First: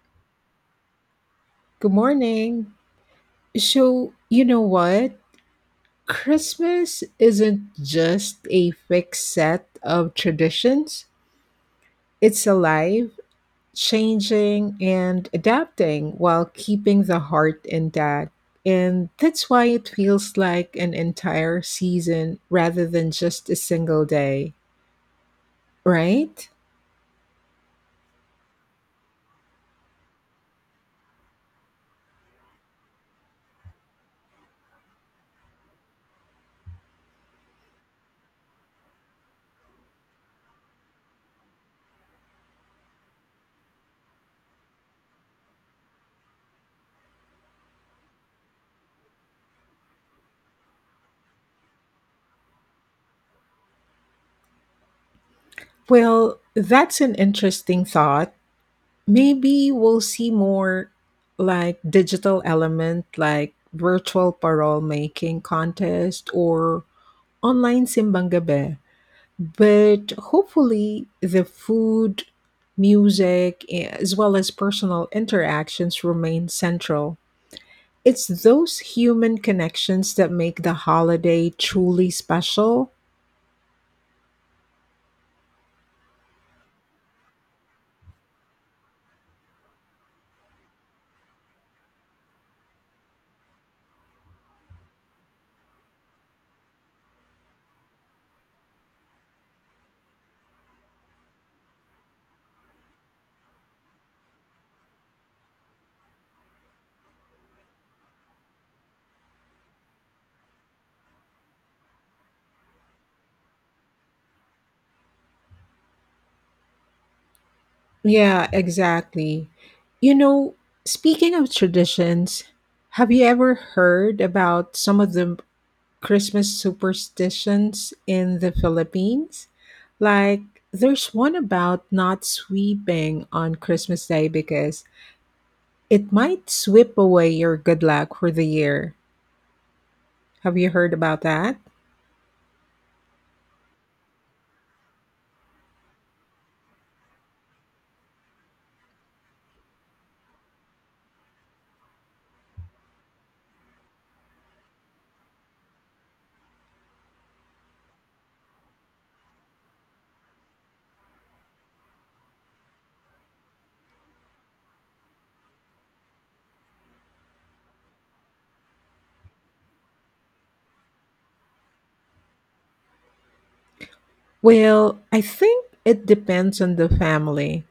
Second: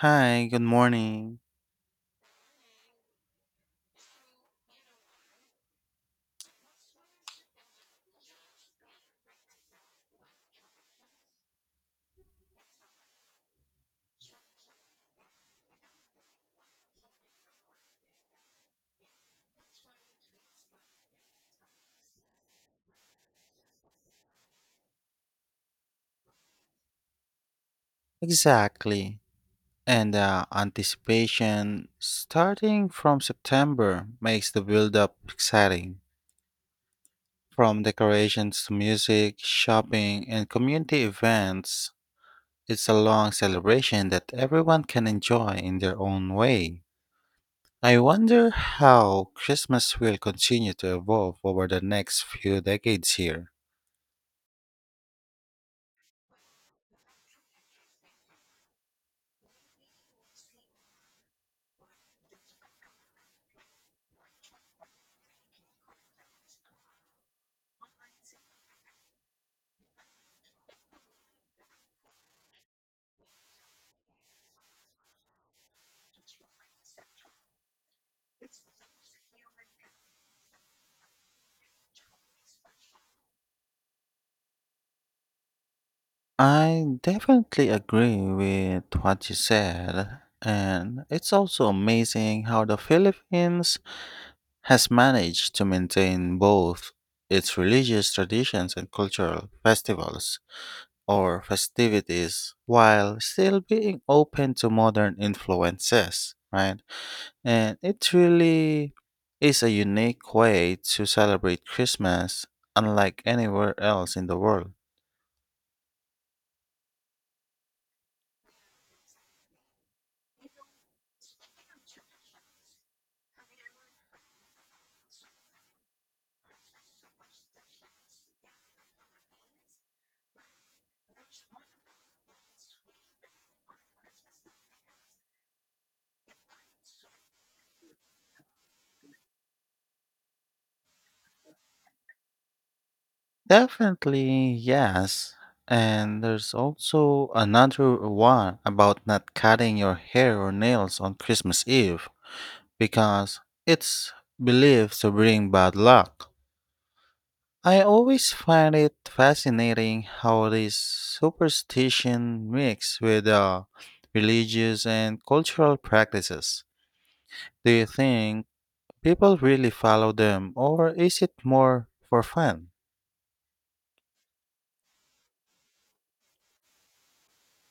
Hi, good morning. Good morning. So, you know what? Christmas isn't just a fixed set of traditions, it's alive, changing, and adapting while keeping the heart intact. And that's why it feels like an entire season rather than just a single day, right? Exactly. And the anticipation starting from September makes the build up exciting. From decorations to music, shopping, and community events, it's a long celebration that everyone can enjoy in their own way. I wonder how Christmas will continue to evolve over the next few decades here. Well, that's an interesting thought, maybe we'll see more like digital element, like virtual parole making contest or online simbang gabi, but hopefully the food, music, as well as personal interactions remain central. It's those human connections that make the holiday truly special. I definitely agree with what you said, and it's also amazing how the Philippines has managed to maintain both its religious traditions and cultural festivals or festivities while still being open to modern influences, right? And it really is a unique way to celebrate Christmas unlike anywhere else in the world. Yeah, exactly. You know, speaking of traditions, have you ever heard about some of the Christmas superstitions in the Philippines? Like, there's one about not sweeping on Christmas Day because it might sweep away your good luck for the year. Have you heard about that? Definitely, yes. And there's also another one about not cutting your hair or nails on Christmas Eve because it's believed to bring bad luck. I always find it fascinating how this superstition mix with religious and cultural practices. Do you think people really follow them or is it more for fun? Well, I think it depends on the family.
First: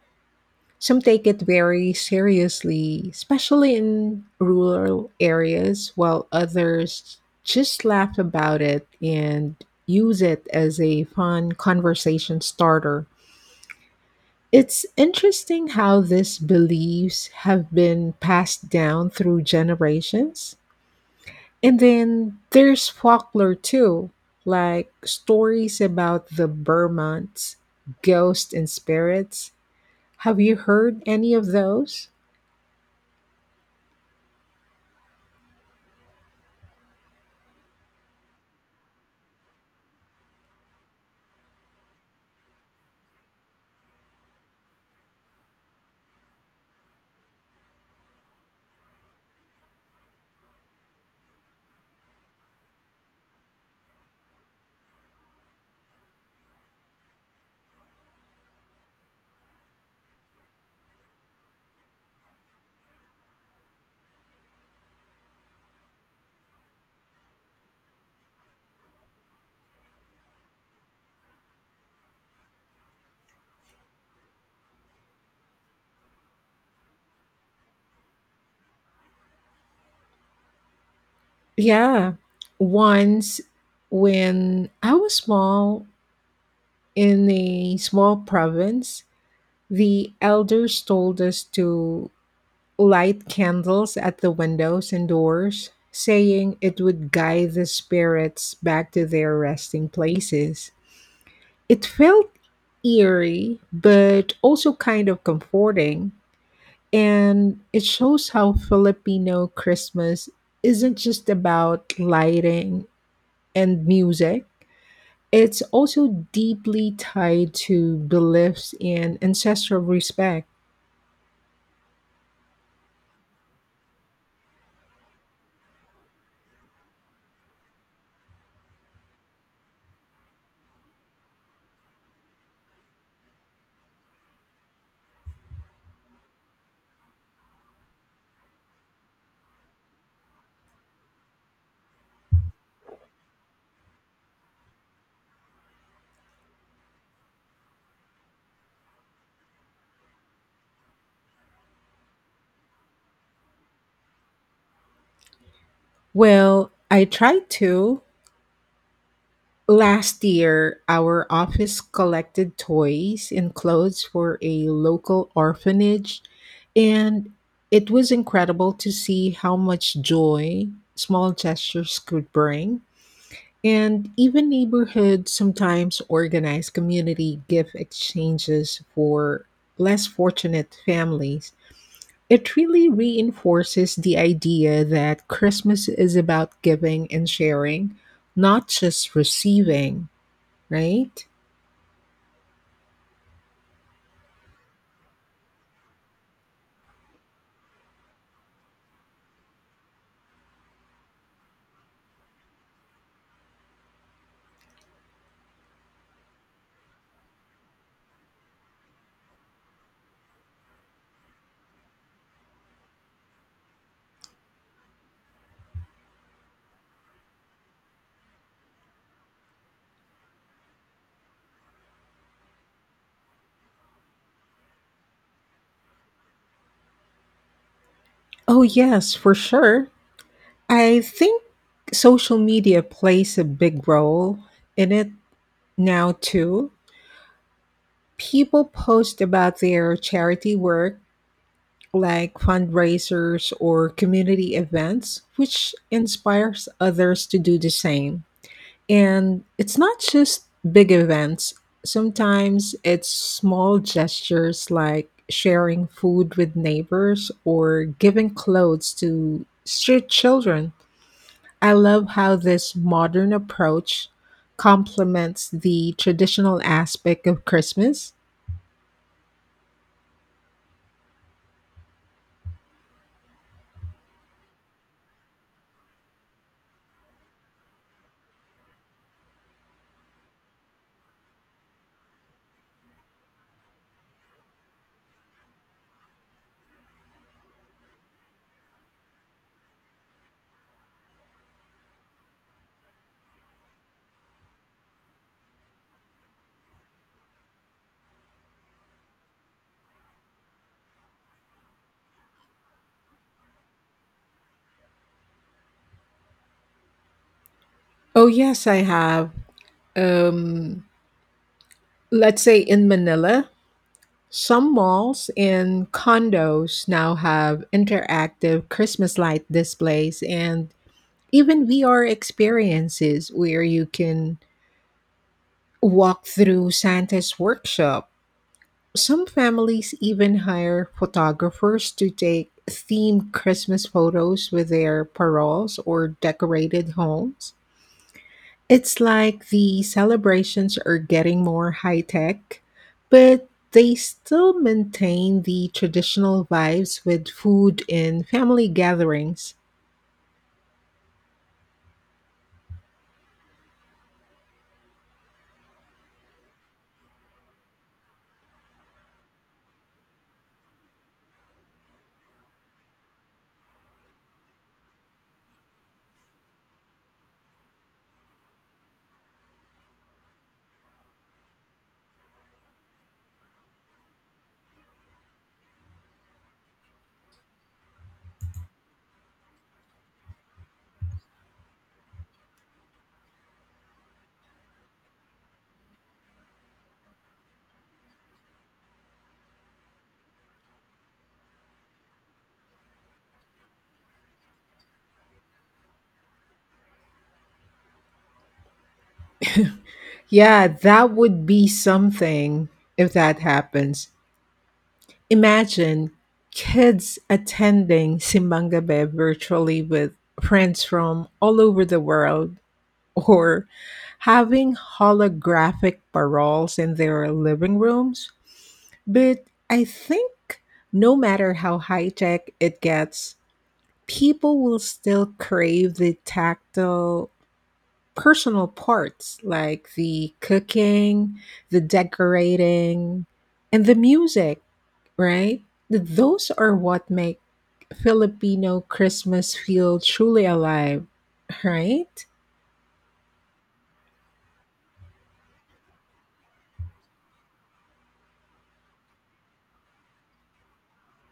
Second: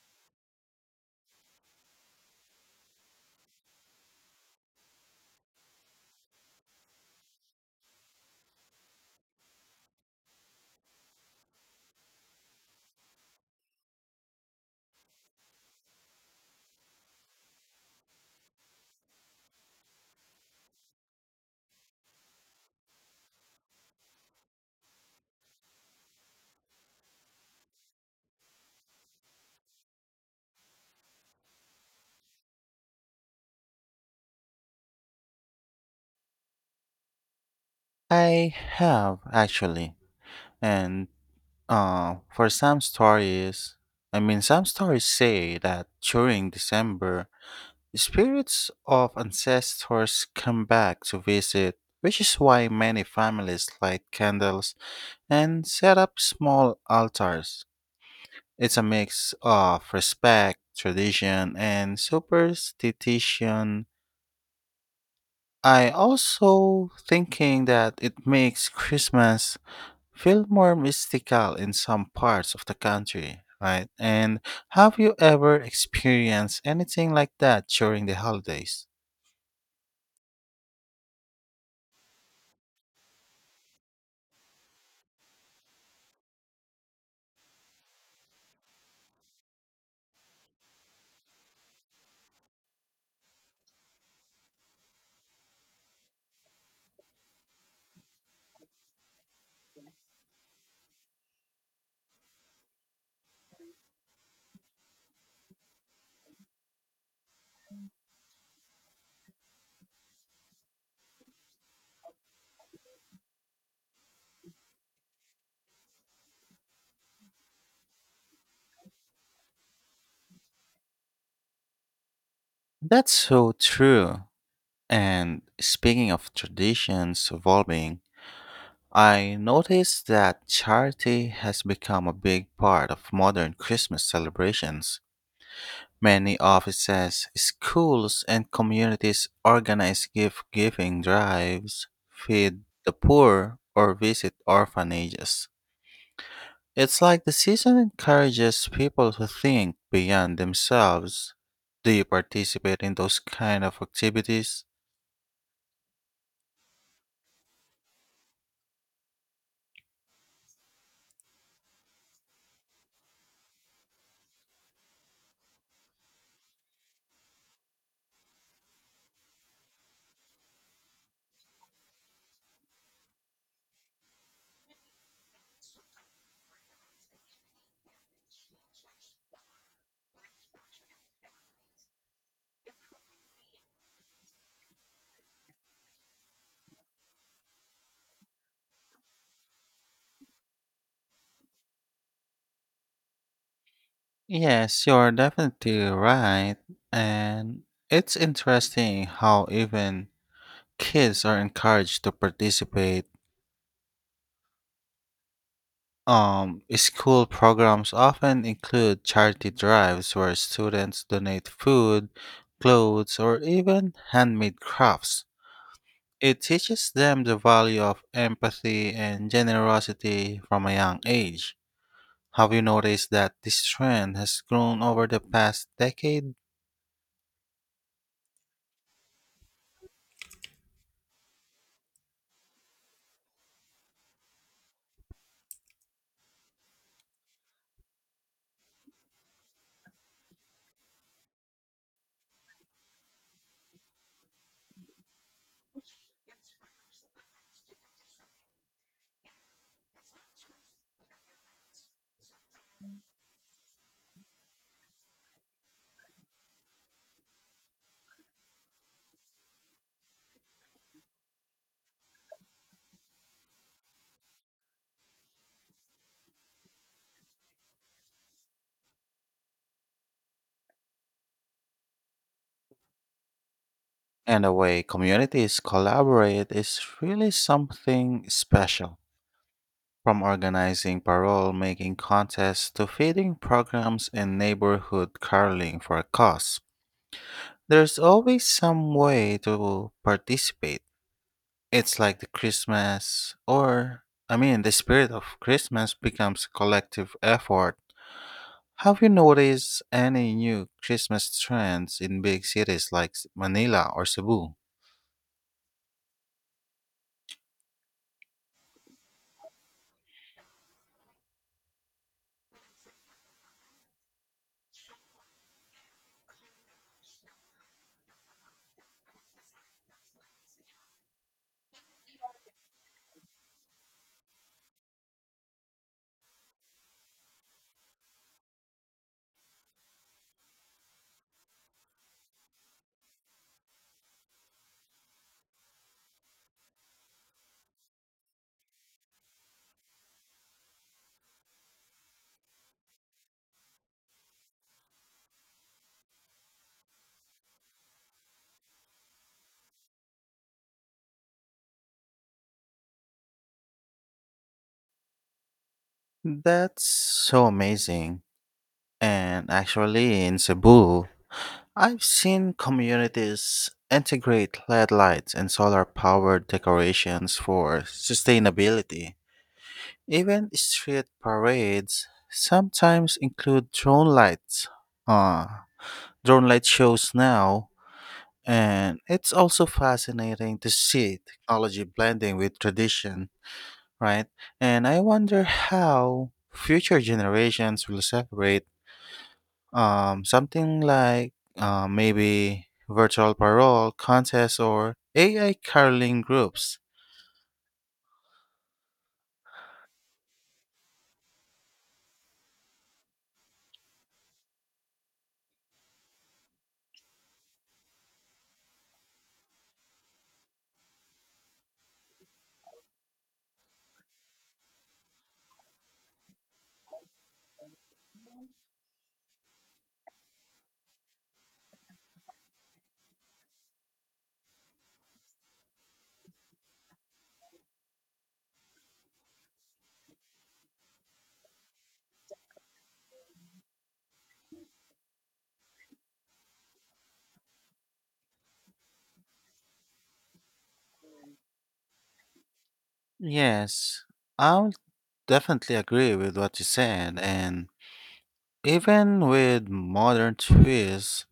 Some take it very seriously, especially in rural areas, while others just laugh about it and use it as a fun conversation starter. It's interesting how these beliefs have been passed down through generations. And then there's folklore too, like stories about the Burmonts' ghosts and spirits. Have you heard any of those? I have actually. And for some stories, I mean, some stories say that during December, the spirits of ancestors come back to visit, which is why many families light candles and set up small altars. It's a mix of respect, tradition, and superstition. I also thinking that it makes Christmas feel more mystical in some parts of the country, right? And have you ever experienced anything like that during the holidays? Yeah. Once when I was small in a small province, the elders told us to light candles at the windows and doors, saying it would guide the spirits back to their resting places. It felt eerie, but also kind of comforting. And it shows how Filipino Christmas isn't just about lighting and music. It's also deeply tied to beliefs and ancestral respect. That's so true. And speaking of traditions evolving, I noticed that charity has become a big part of modern Christmas celebrations. Many offices, schools, and communities organize gift giving drives, feed the poor, or visit orphanages. It's like the season encourages people to think beyond themselves. Do you participate in those kind of activities? Well, I tried to. Last year, our office collected toys and clothes for a local orphanage, and it was incredible to see how much joy small gestures could bring. And even neighborhoods sometimes organize community gift exchanges for less fortunate families. It really reinforces the idea that Christmas is about giving and sharing, not just receiving. Right? Yes, you're definitely right. And it's interesting how even kids are encouraged to participate. School programs often include charity drives where students donate food, clothes, or even handmade crafts. It teaches them the value of empathy and generosity from a young age. Have you noticed that this trend has grown over the past decade? Oh, yes, for sure. I think social media plays a big role in it now, too. People post about their charity work, like fundraisers or community events, which inspires others to do the same. And it's not just big events, sometimes it's small gestures like sharing food with neighbors or giving clothes to street children. I love how this modern approach complements the traditional aspect of Christmas. And the way communities collaborate is really something special. From organizing parole making contests to feeding programs and neighborhood caroling for a cause, there's always some way to participate. It's like the Christmas, or I mean, the spirit of Christmas becomes a collective effort. Have you noticed any new Christmas trends in big cities like Manila or Cebu? Oh, yes, I have. Um, let's say in Manila, some malls and condos now have interactive Christmas light displays and even VR experiences where you can walk through Santa's workshop. Some families even hire photographers to take themed Christmas photos with their paroles or decorated homes. It's like the celebrations are getting more high tech, but they still maintain the traditional vibes with food and family gatherings. That's so amazing. And actually, in Cebu, I've seen communities integrate LED lights and solar powered decorations for sustainability. Even street parades sometimes include drone lights. Uh, drone light shows now, and it's also fascinating to see technology blending with tradition, right? And I wonder how future generations will celebrate something like maybe virtual parole contests or AI caroling groups. Yeah, that would be something if that happens. Imagine kids attending simbang Gabi virtually with friends from all over the world, or having holographic paroles in their living rooms. But I think no matter how high tech it gets, people will still crave the tactile personal parts like the cooking, the decorating, and the music, right? Those are what make Filipino Christmas feel truly alive, right? Yes, I'll definitely agree with what you said, and even with modern twists,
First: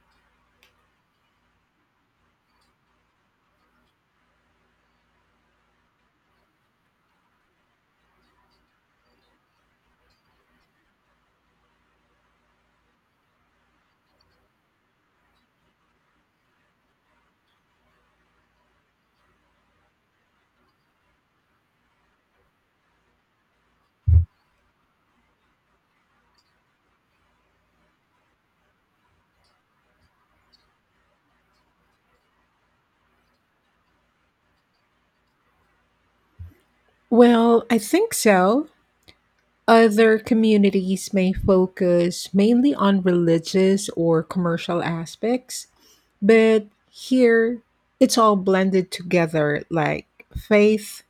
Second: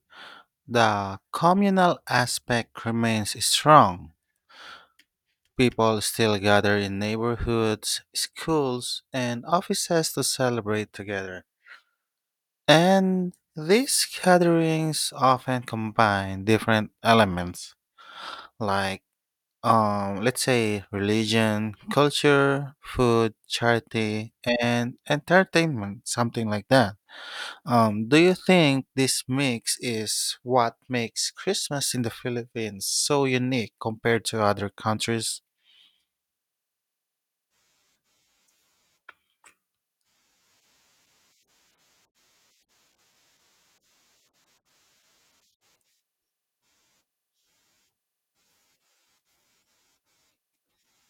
the communal aspect remains strong. People still gather in neighborhoods, schools, and offices to celebrate together. And these gatherings often combine different elements like let's say religion, culture, food, charity, and entertainment, something like that. Do you think this mix is what makes Christmas in the Philippines so unique compared to other countries? Well, I think so. Other communities may focus mainly on religious or commercial aspects, but here it's all blended together, like faith,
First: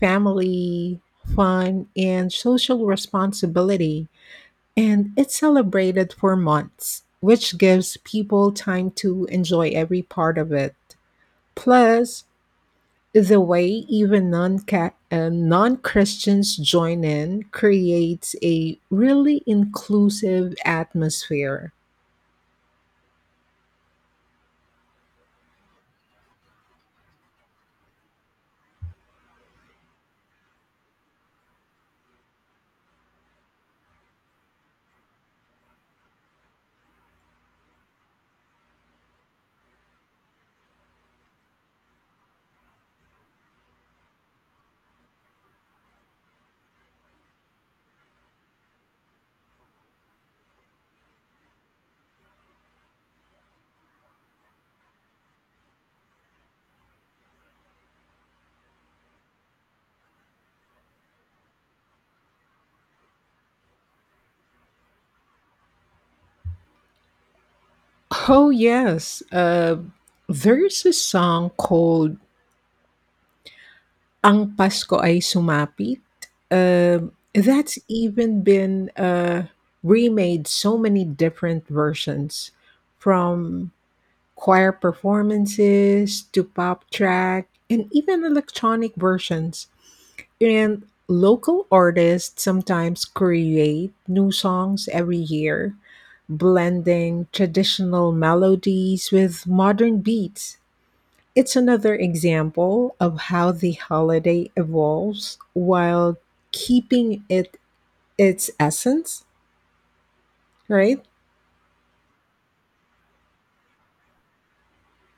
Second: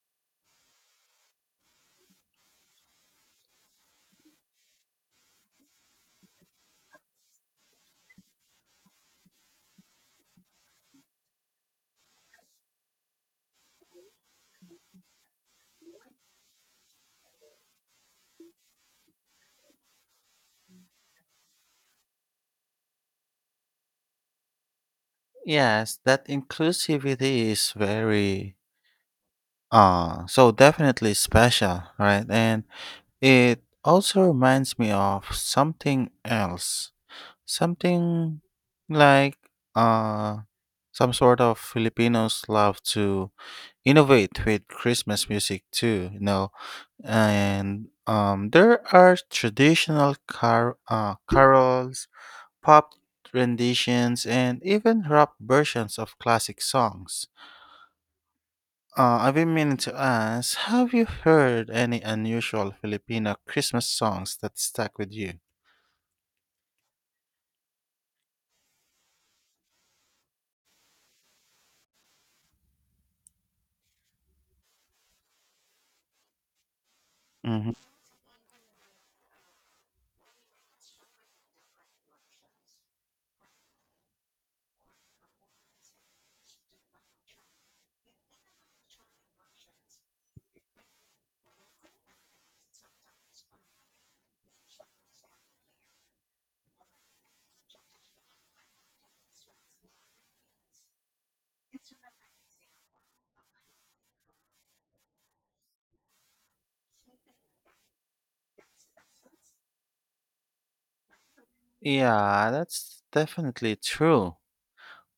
family, fun, and social responsibility. And it's celebrated for months, which gives people time to enjoy every part of it. Plus, the way even non Christians join in creates a really inclusive atmosphere. Yes, that inclusivity is very so definitely special, right? And it also reminds me of something else. Something like uh some sort of Filipinos love to innovate with Christmas music too, you know. And there are traditional carols, pop renditions and even rap versions of classic songs. I've been meaning to ask, have you heard any unusual Filipino Christmas songs that stuck with you? Oh, yes. There's a song called Ang Pasko ay sumapit, Hmm. that's even been remade so many different versions, from choir performances to pop track and even electronic versions. And local artists sometimes create new songs every year, blending traditional melodies with modern beats. It's another example of how the holiday evolves while keeping it its essence, right? Yeah, that's definitely true.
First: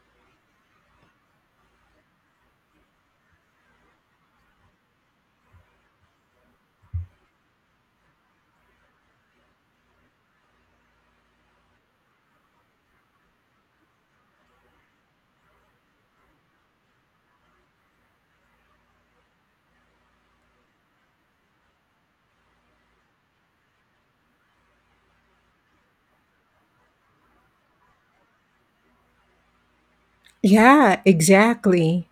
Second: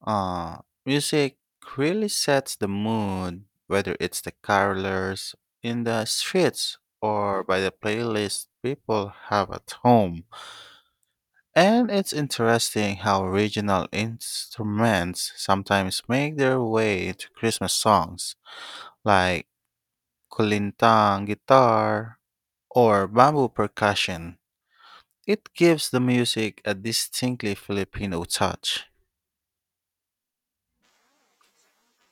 Uh, Music really sets the mood, whether it's the carolers in the streets or by the playlist people have at home. And it's interesting how regional instruments sometimes make their way into Christmas songs, like kulintang guitar or bamboo percussion. It gives the music a distinctly Filipino touch. Yeah, exactly.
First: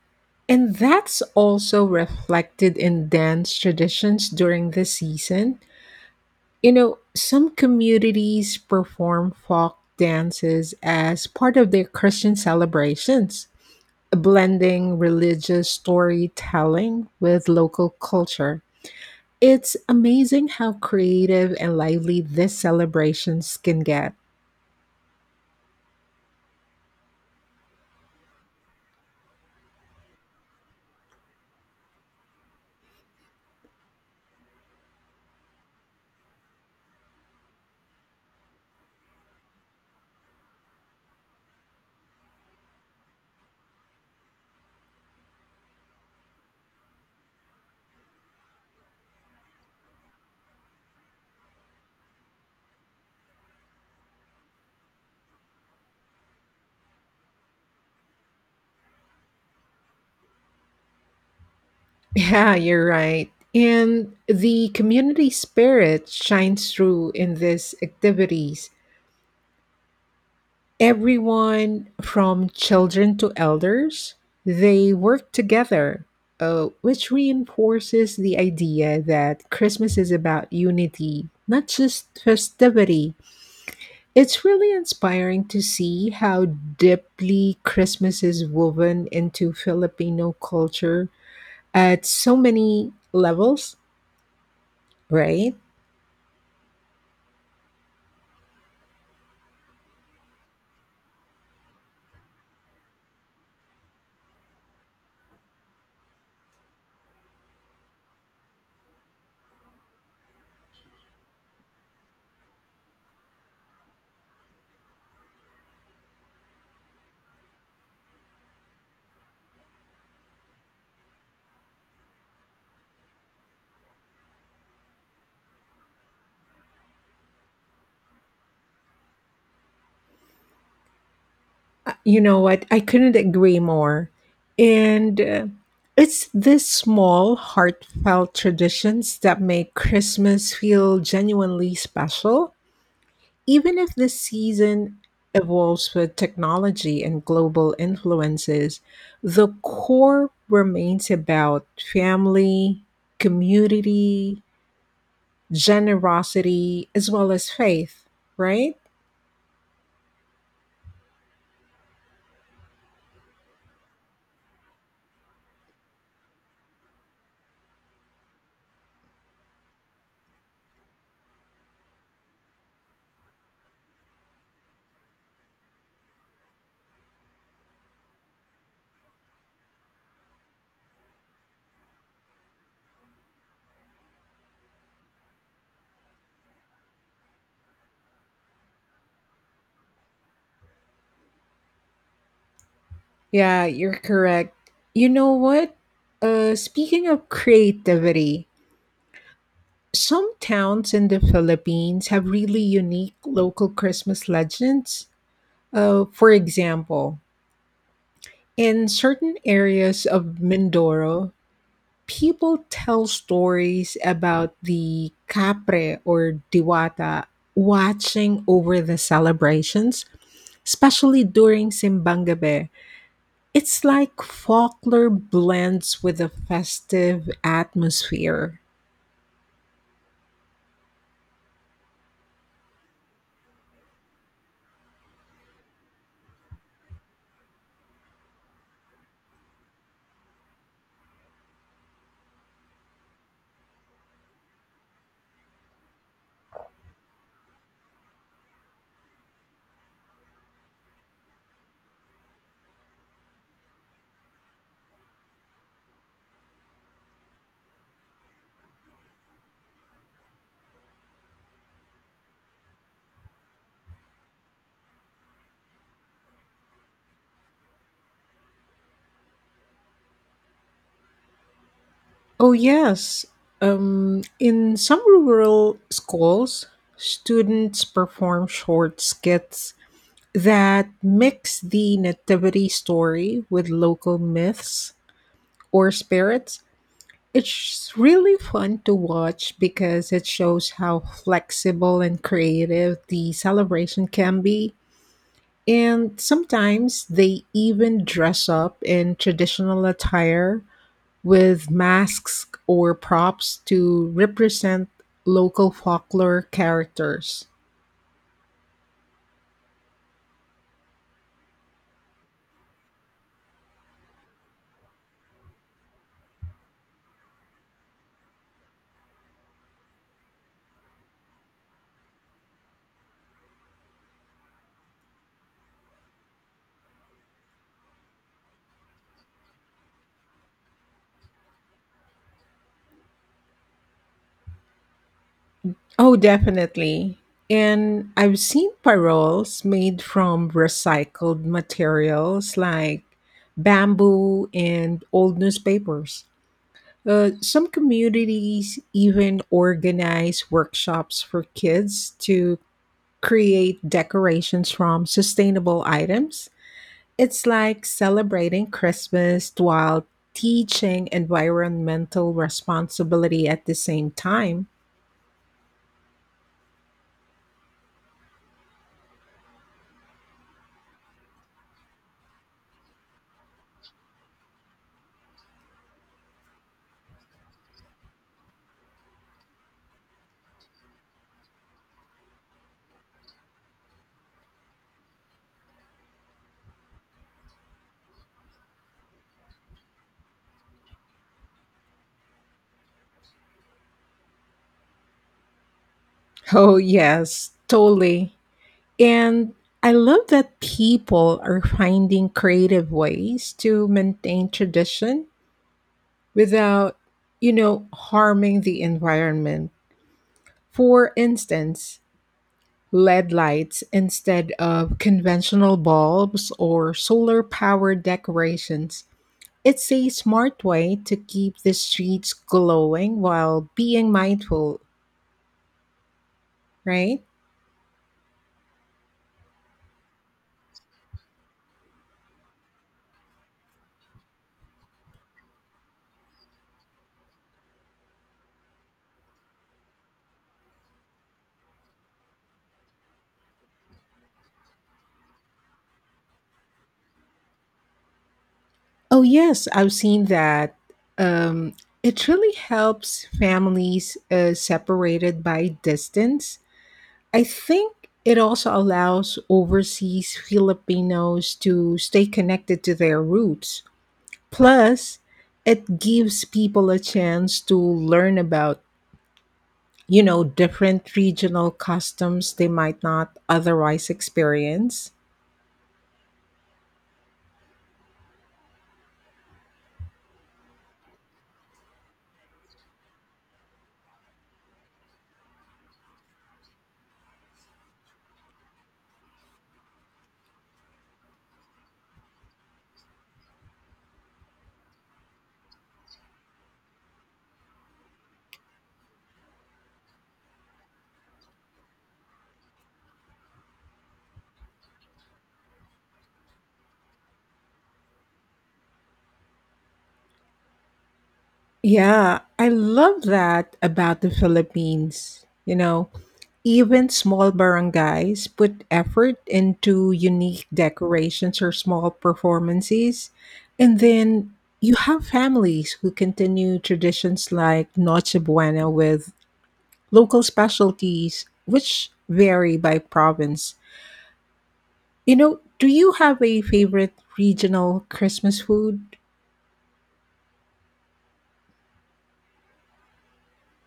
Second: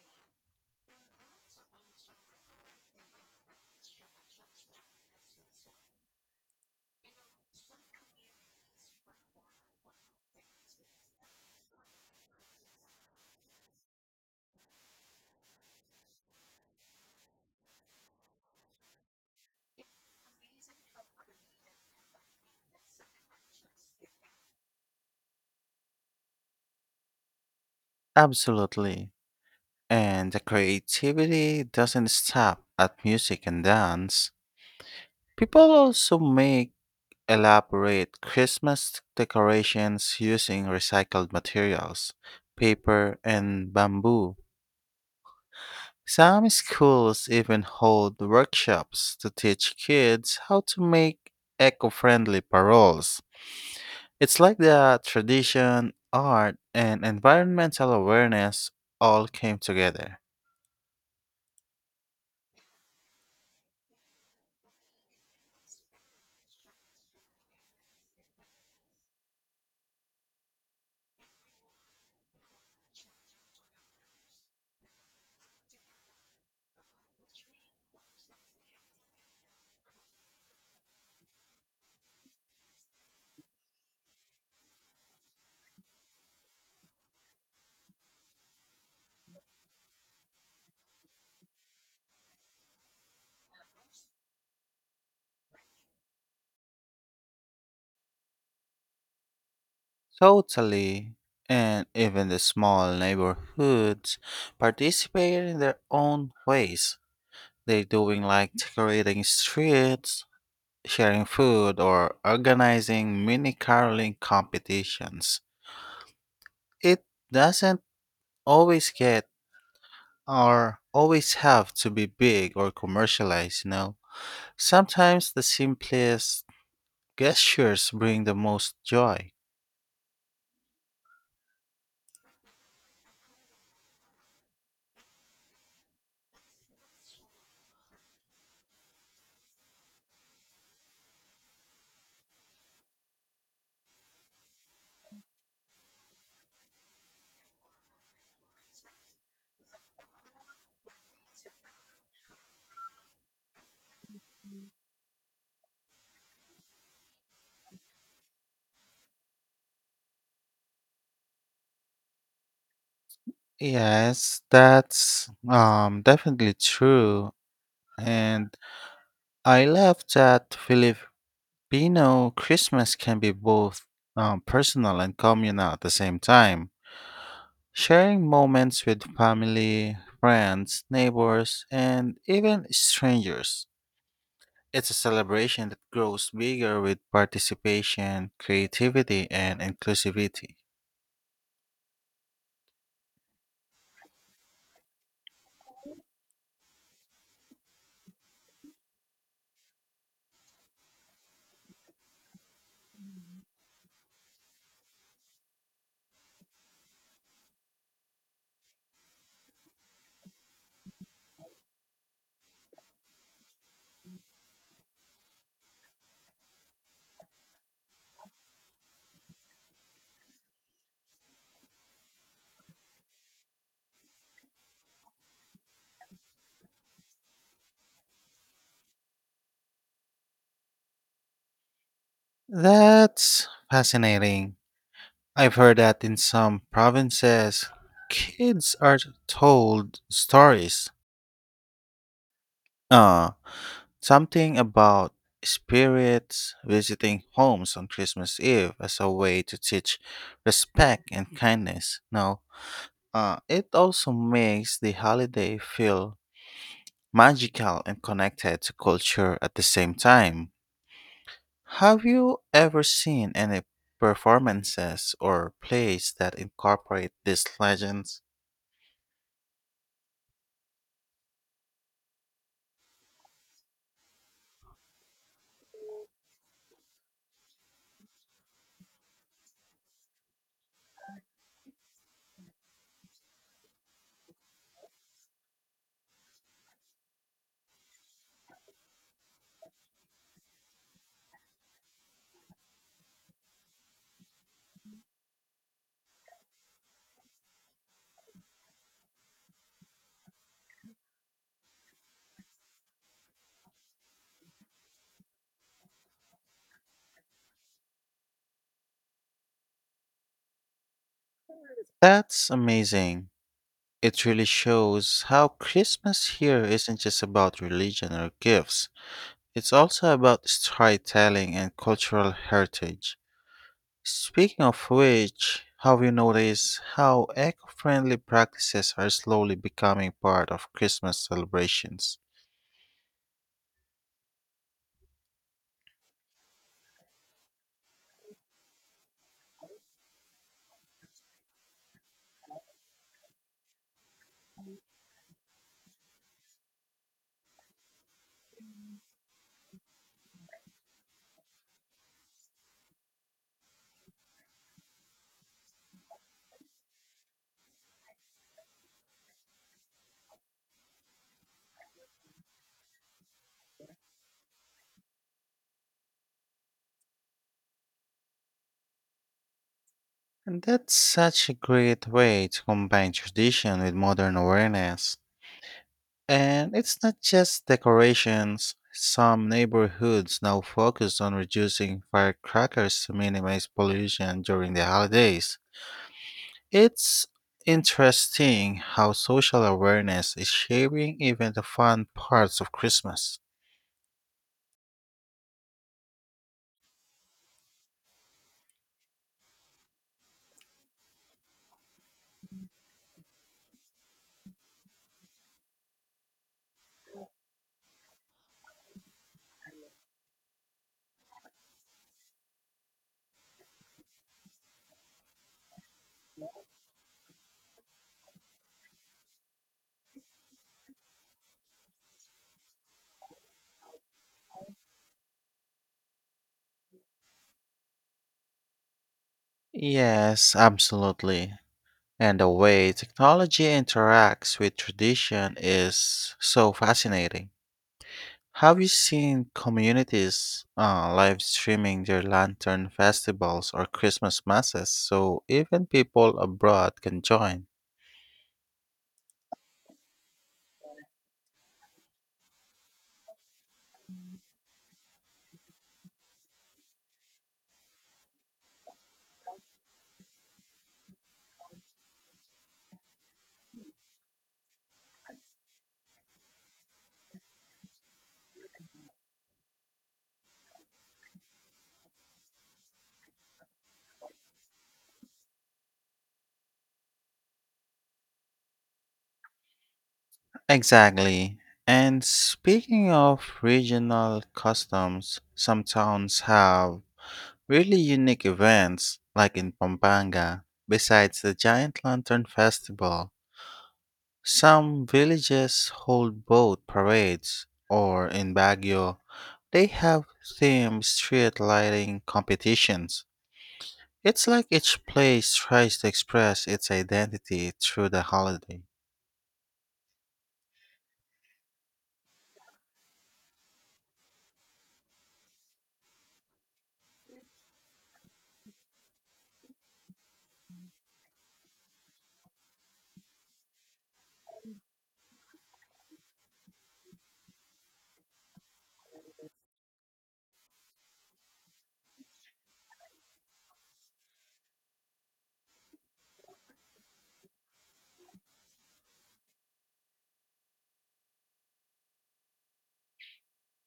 And that's also reflected in dance traditions during the season. You know, some communities perform folk dances as part of their Christian celebrations, blending religious storytelling with local culture. It's amazing how creative and lively these celebrations can get. Absolutely. And the creativity doesn't stop at music and dance. People also make elaborate Christmas decorations using recycled materials, paper, and bamboo. Some schools even hold workshops to teach kids how to make eco friendly paroles. It's like the tradition, art, and environmental awareness all came together. Yeah, you're right. And the community spirit shines through in these activities. Everyone from children to elders, they work together, which reinforces the idea that Christmas is about unity, not just festivity. It's really inspiring to see how deeply Christmas is woven into Filipino culture at so many levels, right? Totally. And even the small neighborhoods participate in their own ways. They're doing like decorating streets, sharing food, or organizing mini caroling competitions. It doesn't always get or always have to be big or commercialized, you know. Sometimes the simplest gestures bring the most joy. You know what? I couldn't agree more. And it's these small, heartfelt traditions that make Christmas feel genuinely special. Even if this season evolves with technology and global influences, the core remains about family, community, generosity, as well as faith, right? Yes, that's definitely true. And I love that Filipino Christmas can be both personal and communal at the same time. Sharing moments with family, friends, neighbors, and even strangers. It's a celebration that grows bigger with participation, creativity, and inclusivity. Yeah, you're correct. You know what? Speaking of creativity, some towns in the Philippines have really unique local Christmas legends. For example, in certain areas of Mindoro, people tell stories about the capre or diwata watching over the celebrations, especially during Simbangabe. It's like folklore blends with a festive atmosphere. That's fascinating. I've heard that in some provinces, kids are told stories uh, Something about spirits visiting homes on Christmas Eve as a way to teach respect and kindness. Now, it also makes the holiday feel magical and connected to culture at the same time. Have you ever seen any performances or plays that incorporate these legends? Oh, yes. In some rural schools, students perform short skits that mix the nativity story with local myths or spirits. It's really fun to watch because it shows how flexible and creative the celebration can be. And sometimes they even dress up in traditional attire with masks or props to represent local folklore characters. That's amazing. It really shows how Christmas here isn't just about religion or gifts. It's also about storytelling and cultural heritage. Speaking of which, have you noticed how eco friendly practices are slowly becoming part of Christmas celebrations? Oh, definitely. And I've seen paroles made from recycled materials like bamboo and old newspapers. Some communities even organize workshops for kids to create decorations from sustainable items. It's like celebrating Christmas while teaching environmental responsibility at the same time. And that's such a great way to combine tradition with modern awareness. And it's not just decorations. Some neighborhoods now focus on reducing firecrackers to minimize pollution during the holidays. It's interesting how social awareness is shaping even the fun parts of Christmas. Oh, yes, totally. And I love that people are finding creative ways to maintain tradition without, you know, harming the environment. For instance, LED lights instead of conventional bulbs or solar powered decorations. It's a smart way to keep the streets glowing while being mindful, right? Yes, absolutely. And the way technology interacts with tradition is so fascinating. Have you seen communities live streaming their lantern festivals or Christmas masses so even people abroad can join? Oh, yes, I've seen that. Um, it really helps families separated by distance. I think it also allows overseas Filipinos to stay connected to their roots. Plus, it gives people a chance to learn about, you know, different regional customs they might not otherwise experience. Exactly. And speaking of regional customs, some towns have really unique events, like in Pampanga. Besides the Giant Lantern Festival, some villages hold boat parades, or in Baguio, they have themed street lighting competitions. It's like each place tries to express its identity through the holiday. Yeah, I love that about the Philippines. You know, even small barangays put effort into unique decorations or small performances. And then you have families who continue traditions like Noche Buena with local specialties, which vary by province. You know, do you have a favorite regional Christmas food?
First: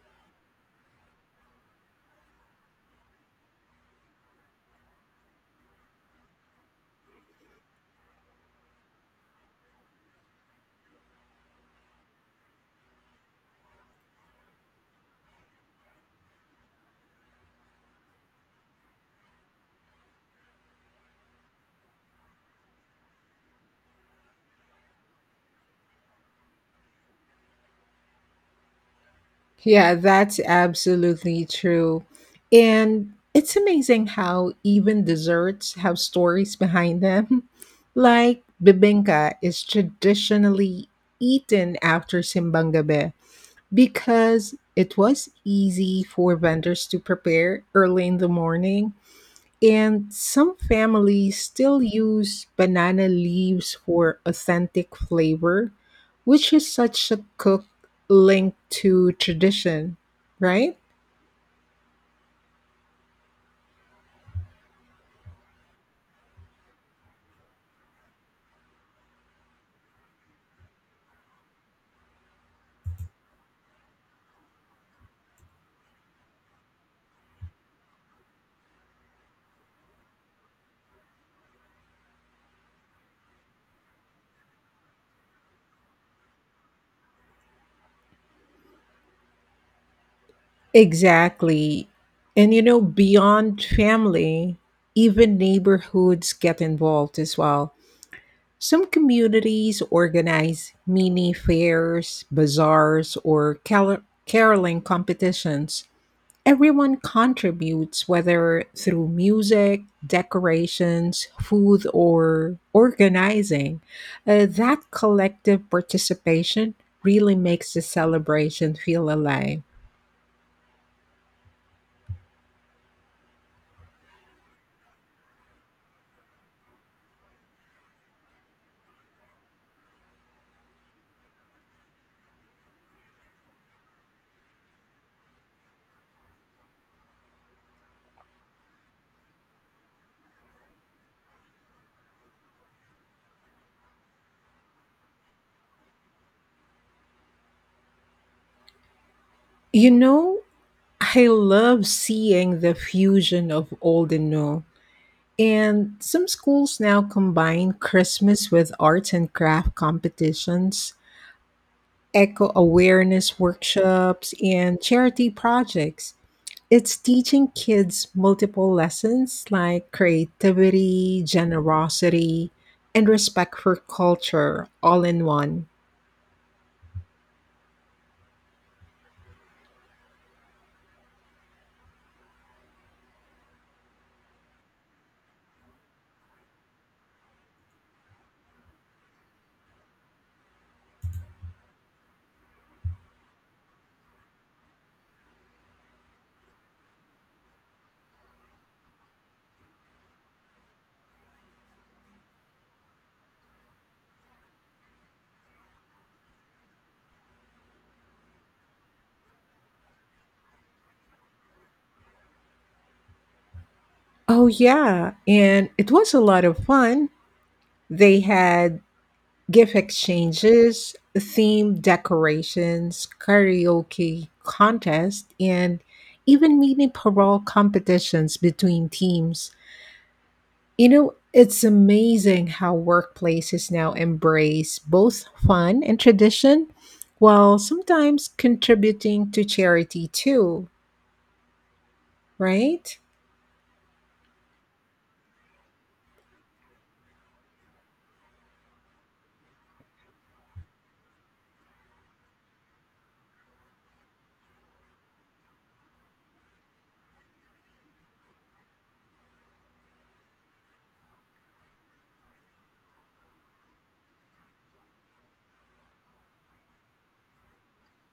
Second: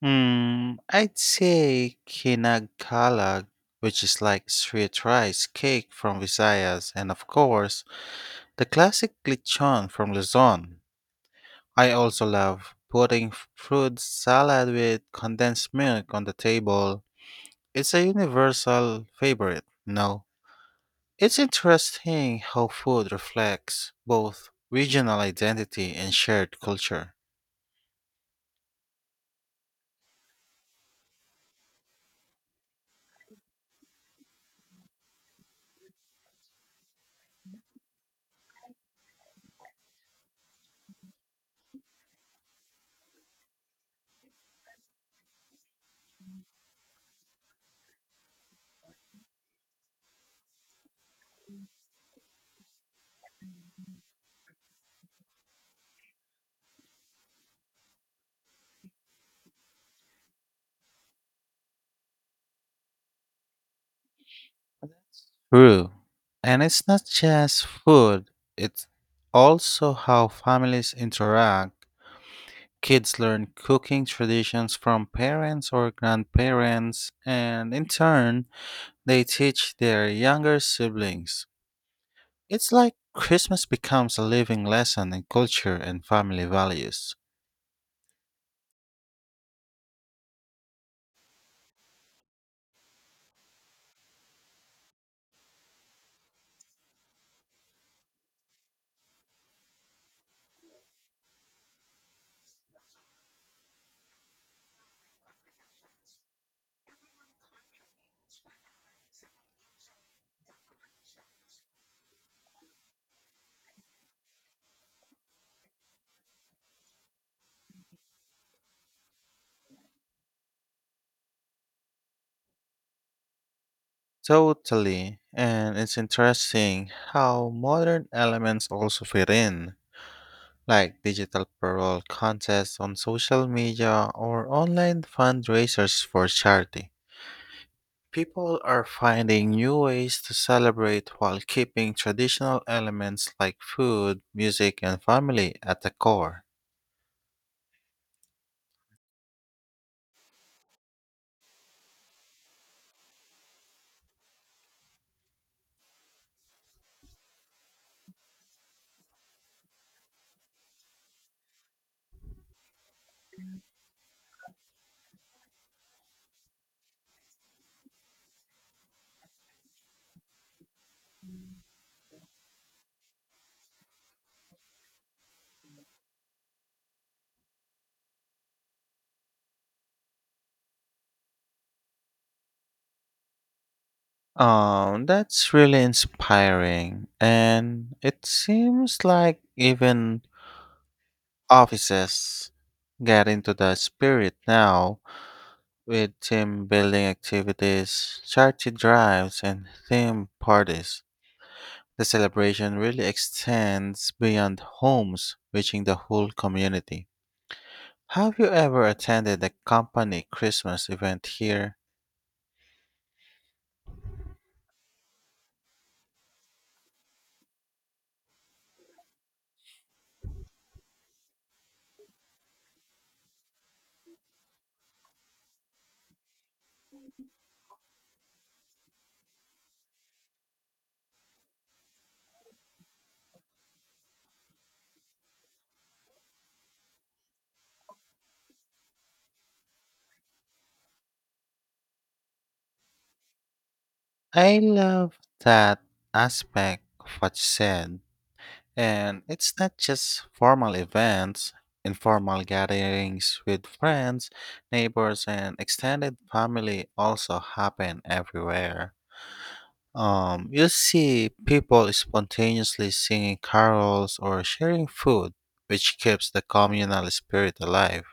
Hmm, I'd say kinagkalag, which is like sweet rice cake from Visayas, and of course, the classic lechon from Luzon. I also love putting fruit salad with condensed milk on the table. It's a universal favorite, no? It's interesting how food reflects both regional identity and shared culture. Yeah, that's absolutely true. And it's amazing how even desserts have stories behind them. Like bibinka is traditionally eaten after simbang gabi because it was easy for vendors to prepare early in the morning, and some families still use banana leaves for authentic flavor, which is such a cook link to tradition, right? True. And it's not just food, it's also how families interact. Kids learn cooking traditions from parents or grandparents, and in turn, they teach their younger siblings. It's like Christmas becomes a living lesson in culture and family values. Exactly. And you know, beyond family, even neighborhoods get involved as well. Some communities organize mini fairs, bazaars, or caroling competitions. Everyone contributes, whether through music, decorations, food, or organizing. That collective participation really makes the celebration feel alive. Totally. And it's interesting how modern elements also fit in, like digital parole contests on social media or online fundraisers for charity. People are finding new ways to celebrate while keeping traditional elements like food, music, and family at the core. You know, I love seeing the fusion of old and new. And some schools now combine Christmas with arts and craft competitions, eco awareness workshops, and charity projects. It's teaching kids multiple lessons like creativity, generosity, and respect for culture all in one. That's really inspiring, and it seems like even offices get into the spirit now with team building activities, charity drives, and theme parties. The celebration really extends beyond homes, reaching the whole community. Have you ever attended a company Christmas event here? Oh, yeah. And it was a lot of fun. They had gift exchanges, theme decorations, karaoke contest, and even mini parole competitions between teams. You know, it's amazing how workplaces now embrace both fun and tradition while sometimes contributing to charity too, right? I love that aspect of what you said. And it's not just formal events, informal gatherings with friends, neighbors, and extended family also happen everywhere. You see people spontaneously singing carols or sharing food, which keeps the communal spirit alive.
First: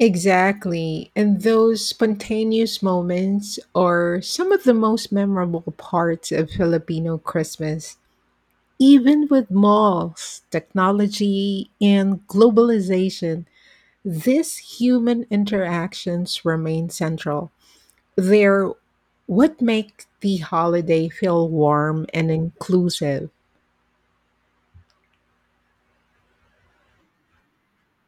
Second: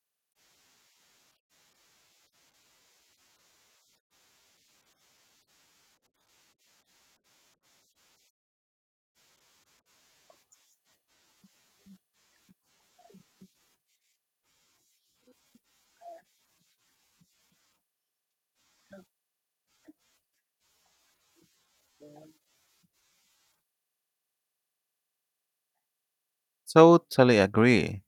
Exactly. And those spontaneous moments are some of the most memorable parts of Filipino Christmas. Even with malls, technology, and globalization, these human interactions remain central. They're what make the holiday feel warm and inclusive. Totally agree.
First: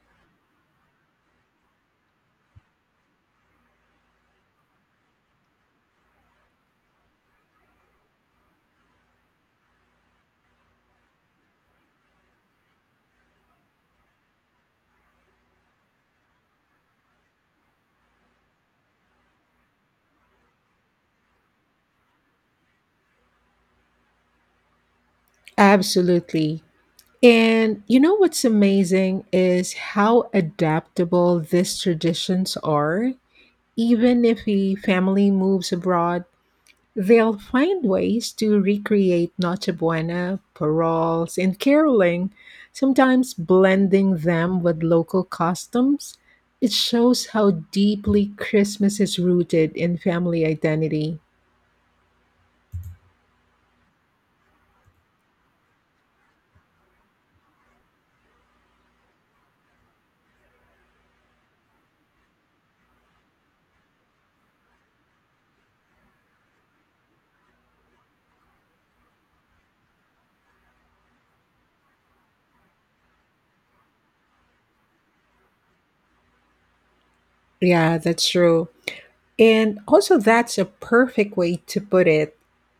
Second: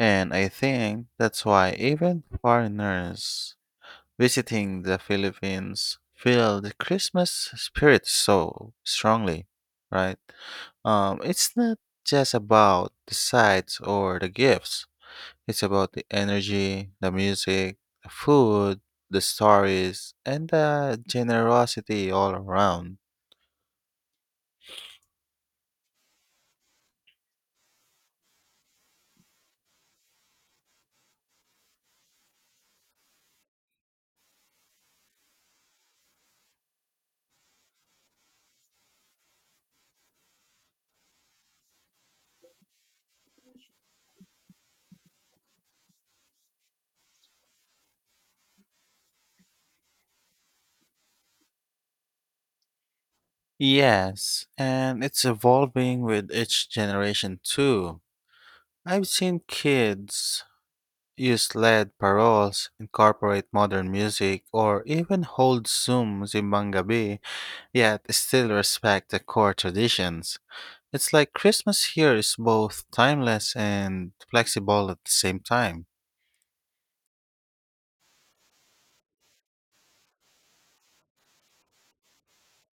And I think that's why even foreigners visiting the Philippines feel the Christmas spirit so strongly, right? It's not just about the sights or the gifts. It's about the energy, the music, the food, the stories, and the generosity all around. Absolutely. And you know what's amazing is how adaptable these traditions are. Even if a family moves abroad, they'll find ways to recreate Noche Buena, paroles, and caroling, sometimes blending them with local customs. It shows how deeply Christmas is rooted in family identity. Yes, and it's evolving with each generation too. I've seen kids use LED paroles, incorporate modern music, or even hold Zoom Zimbang Gabi, yet still respect the core traditions. It's like Christmas here is both timeless and flexible at the same time. Yeah, that's true. And also, that's a perfect way to put it.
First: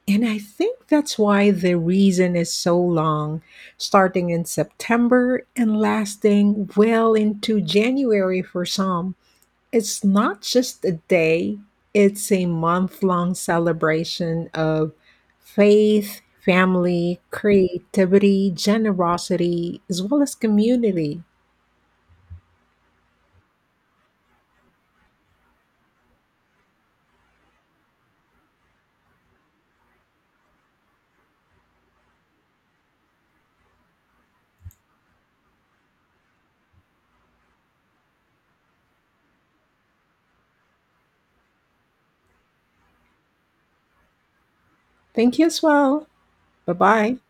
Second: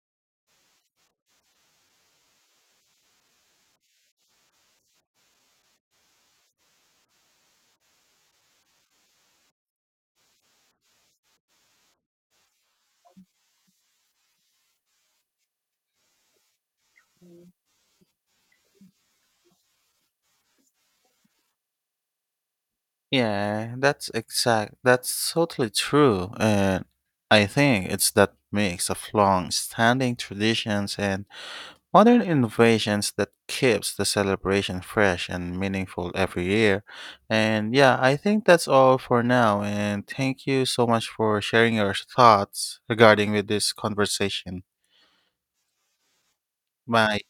And I think that's why the reason is so long, starting in September and lasting well into January for some. It's not just a day, it's a month long celebration of faith, family, creativity, generosity, as well as community. Yeah, that's exact. That's totally true. And I think it's that mix of long standing traditions and modern innovations that keeps the celebration fresh and meaningful every year. And yeah, I think that's all for now. And thank you so much for sharing your thoughts regarding with this conversation. Thank you as well. Bye bye. Bye.